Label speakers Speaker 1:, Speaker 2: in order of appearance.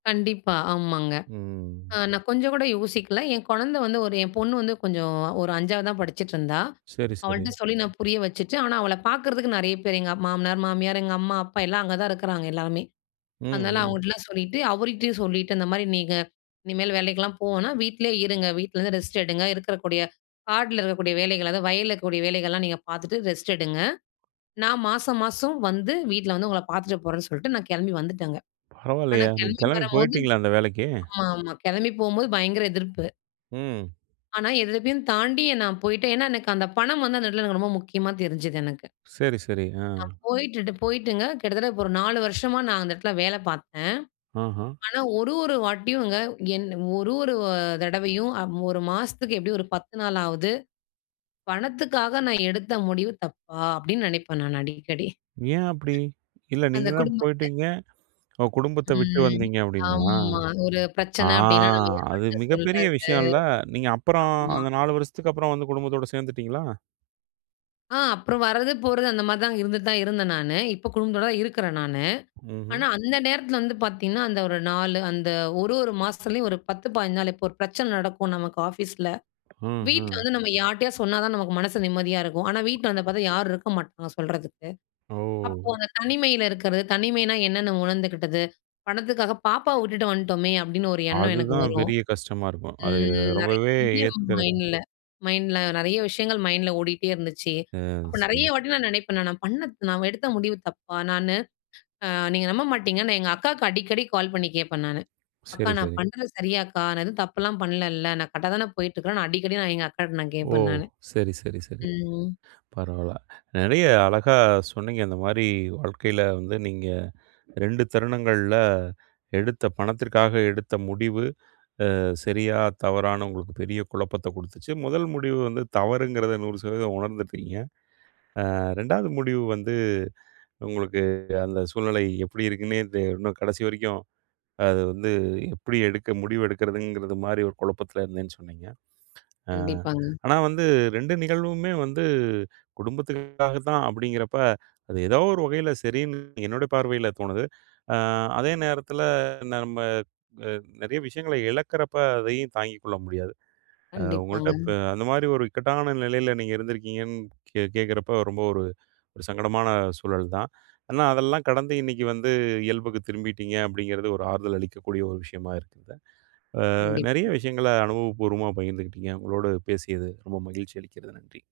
Speaker 1: கண்டிப்பா! ஆமாங்க. அ
Speaker 2: ம்.
Speaker 1: நான் கொஞ்ச கூட யோசிக்கல. என் குழந்தை வந்து ஒரு என் பொண்ணு வந்து, கொஞ்சம் ஒரு 5ஆவது தான் படிச்சிட்டுருந்தா.
Speaker 2: சரி,
Speaker 1: அவள்ட்ட
Speaker 2: சரி.
Speaker 1: சொல்லி, நான் புரிய வச்சுட்டு, ஆனா அவள பாக்கறதுக்கு நெறைய பேர், எங்க அம் மாமனார், மாமியார், எங்க அம்மா, அப்பா எல்லாம், அங்க தான் இருக்குறாங்க எல்லாருமே.
Speaker 2: ம்.
Speaker 1: அதுனால
Speaker 2: ம்.
Speaker 1: அவங்கட்டலாம் சொல்லிட்டு, அவருகிட்டயும் சொல்லிட்டு, இந்த மாதிரி நீங்க இனிமேல் வேலைக்குலாம் போ வேணாம், வீட்லேயே இருங்க. வீட்லருந்து ரெஸ்ட் எடுங்க. இருக்கிறக்கூடிய காடுல இருக்கக்கூடிய வேலைகள், அதாவது வயலில்லக்கக்கூடிய வேலைகள்லாம் நீங்க பார்த்துட்டு, ரெஸ்ட் எடுங்க. நான் மாசம், மாசம் வந்து வீட்ல வந்து உங்கள பாத்துட்டு போறேன்னு சொல்லிட்டு, நான் கிளம்பி வந்துட்டேன்ங்க. ஆனா
Speaker 2: பரவாலையே! நீங்க
Speaker 1: கிளம்பி
Speaker 2: கிளம்பி
Speaker 1: வரம்போது
Speaker 2: போய்ட்டீங்களா, அந்த வேலைக்கு?
Speaker 1: ஆமா, ஆமா. கிளம்பி போம்போது பயங்கர எதிர்ப்பு.
Speaker 2: ம்.
Speaker 1: ஆனா, இதலவயும் தாண்டி நான் போயிட்டேன். ஏன்னா, எனக்கு அந்த பணம் வந்து, அந்த இடத்தில எனக்கு ரொம்ப முக்கியமா தெரிஞ்சது எனக்கு.
Speaker 2: சரி, சரி. ஆ.
Speaker 1: நான் போயிட்டுட்டு போயிட்டுங்க, கிட்டத்தட்ட ஒரு 4 வருஷமா நான் அந்த இடத்தில வேல பாத்தேன்.
Speaker 2: ஆஹா!
Speaker 1: ஆனா ஒரு, ஒரு வாட்டியுங்க என் ஒரு, ஒரு அ தடவையும் அ 1 மாசத்துக்கு எப்படியும் ஒரு 10 நாளாவது, பணத்துக்காக நான் எடுத்த முடிவு தப்பா! அப்படின்னு நினைப்பேன் நான் அடிக்கடி.
Speaker 2: ஏன், அப்படி? இல்ல, நீங்க
Speaker 1: அந்த
Speaker 2: தான்
Speaker 1: குடும்பத்த
Speaker 2: போய்ட்டீங்க ஓ குடும்பத்த விட்டு
Speaker 1: ம்.
Speaker 2: வந்தீங்க அப்படின்னா?
Speaker 1: ஆமா. ஒரு
Speaker 2: ஆ.
Speaker 1: பிரச்சனை அப்படின்னா, நம்ம
Speaker 2: அது
Speaker 1: யார்ட்ட
Speaker 2: மிகப்பெரிய
Speaker 1: சொல்றது?
Speaker 2: விஷயம்ல? நீங்க அப்பறம்
Speaker 1: ஆமா.
Speaker 2: அந்த 4 வருஷத்துக்கு அப்பறம் வந்து குடும்பத்தோட சேர்ந்துட்டீங்களா?
Speaker 1: ஆ. அப்றம் வரது, போறது, அந்த மாதிரி தான் இருந்துட்டு தான் இருந்தேன் நானு. இப்போ குடும்பத்தோடு தான் இருக்குறேன் நானு.
Speaker 2: ம்ஹும்.
Speaker 1: ஆனா அந்த நேரத்தில வந்து பாத்திங்கன்னா, அந்த ஒரு 4 அந்த ஒரு ஒரு மாசத்துலேயும் ஒரு 10, 15 நாள். இப்போ ஒரு பிரச்சனை நடக்கும் நமக்கு ஆஃபீஸில,
Speaker 2: ம்.
Speaker 1: வீட்ல
Speaker 2: ம்.
Speaker 1: வந்து நம்ம யார்ட்டயாது சொன்னா தான் நமக்கு மனசு நிம்மதியா இருக்கும். ஆனா வீட்ல வந்து பாத்தா, யாரும் இருக்க மாட்டாங்க சொல்றதுக்கு. அப்போ
Speaker 2: ஓ!
Speaker 1: அந்த தனிமையில இருக்குறது. தனிமைனா என்னென்னு உணர்ந்துக்கிட்டது, பணத்துக்காக பாப்பாவ விட்டுட்டு வன்டோமே, அப்படின்னு ஒரு எண்ணம் எனக்கு
Speaker 2: அதுதான்,
Speaker 1: வரும்.
Speaker 2: பெரிய கஷ்டமா இருக்கும். அது
Speaker 1: ம்.
Speaker 2: ரொம்பவே
Speaker 1: நெறைய
Speaker 2: ஏத்துக்கிறது
Speaker 1: மைண்ட்ல மைண்ட்ல நெறைய விஷயங்கள் மைண்ட்ல ஓடிட்டே இருந்துச்சு.
Speaker 2: அ,
Speaker 1: அப்போ நெறைய
Speaker 2: சரி.
Speaker 1: வாட்டி நான் நினைப்பேன் நானு, நான் பண்ண நான் எடுத்த முடிவு தப்பா? நானு அ நீங்க நம்ப மாட்டீங்க! நான் எங்க அக்காக்கு அடிக்கடி கால் பண்ணி கேப்பேன் நானு. அக்கா!
Speaker 2: சரி.
Speaker 1: நான்
Speaker 2: சரி.
Speaker 1: பண்றது சரியாக்கா? நான் எதுவும் தப்புலாம் பண்ணலல? நான் கரெக்டா தான போயிட்டுருக்கேன்? நான் அடிக்கடி, நான் எங்க அக்காட்ட நான்
Speaker 2: ஓ!
Speaker 1: கேப்பேன் நானு.
Speaker 2: சரி, சரி, சரி.
Speaker 1: ம்.
Speaker 2: பரவால்ல. நெறைய அழகா சொன்னீங்க இந்த மாரி, வாழ்க்கைல வந்து நீங்க 2 தருணங்கள்ல எடுத்த பணத்திற்காக எடுத்த முடிவு, அ சரியா? தவறான்னு உங்களுக்கு பெரிய குழப்பத்தை கொடுத்துச்சு. 1 முடிவு வந்து தவறுங்கிறது, 100% உணர்ந்துட்டீங்க. அ 2ஆவது முடிவு வந்து, உங்களுக்கு அந்த சூழ்நிலை எப்படி இருக்குனே தெ இன்னும் கடைசி வரைக்கும், அது வந்து எப்டி எடுக்க முடிவு எடுக்கிறதுங்கிறது மாரி ஒரு குழப்பத்தில இருந்தேன்னு சொன்னீங்க. ஆ,
Speaker 1: கண்டிப்பாங்க.
Speaker 2: ஆனா வந்து, 2 நிகழ்வுமே வந்து குடும்பத்துக்காகத்தான் அப்படிங்கிறப்ப, அது ஏதோ ஒரு வகையில் சரின்னு என்னுடைய பார்வையில தோணுது. ஆ அதே நேரத்தில நம்ம அ நிறைய விஷயங்களை இழக்கிறப்ப அதையும் தாங்கிக் கொள்ள முடியாது. அ உங்ககிட்ட
Speaker 1: கண்டிப்பாங்க.
Speaker 2: இப்போ அந்த மாதிரி ஒரு இக்கட்டான நிலையில நீங்க இருந்திருக்கீங்கன்னு கே கேட்கிறப்போ, ரொம்ப ஒரு சங்கடமான சூழல் தான். ஆனா அதெல்லாம் கடந்து, இன்னைக்கு வந்து இயல்புக்கு திரும்பிட்டீங்க, அப்படிங்கிறது ஒரு ஆறுதல் அளிக்கக்கூடிய ஒரு விஷயமா இருக்குது. ஆ நெறைய
Speaker 1: கண்டிப்பா.
Speaker 2: விஷயங்கள அனுபவப்பூர்வமா பகிர்ந்துகிட்டீங்க. உங்களோடு பேசியது ரொம்ப மகிழ்ச்சி அளிக்கிறது. நன்றி!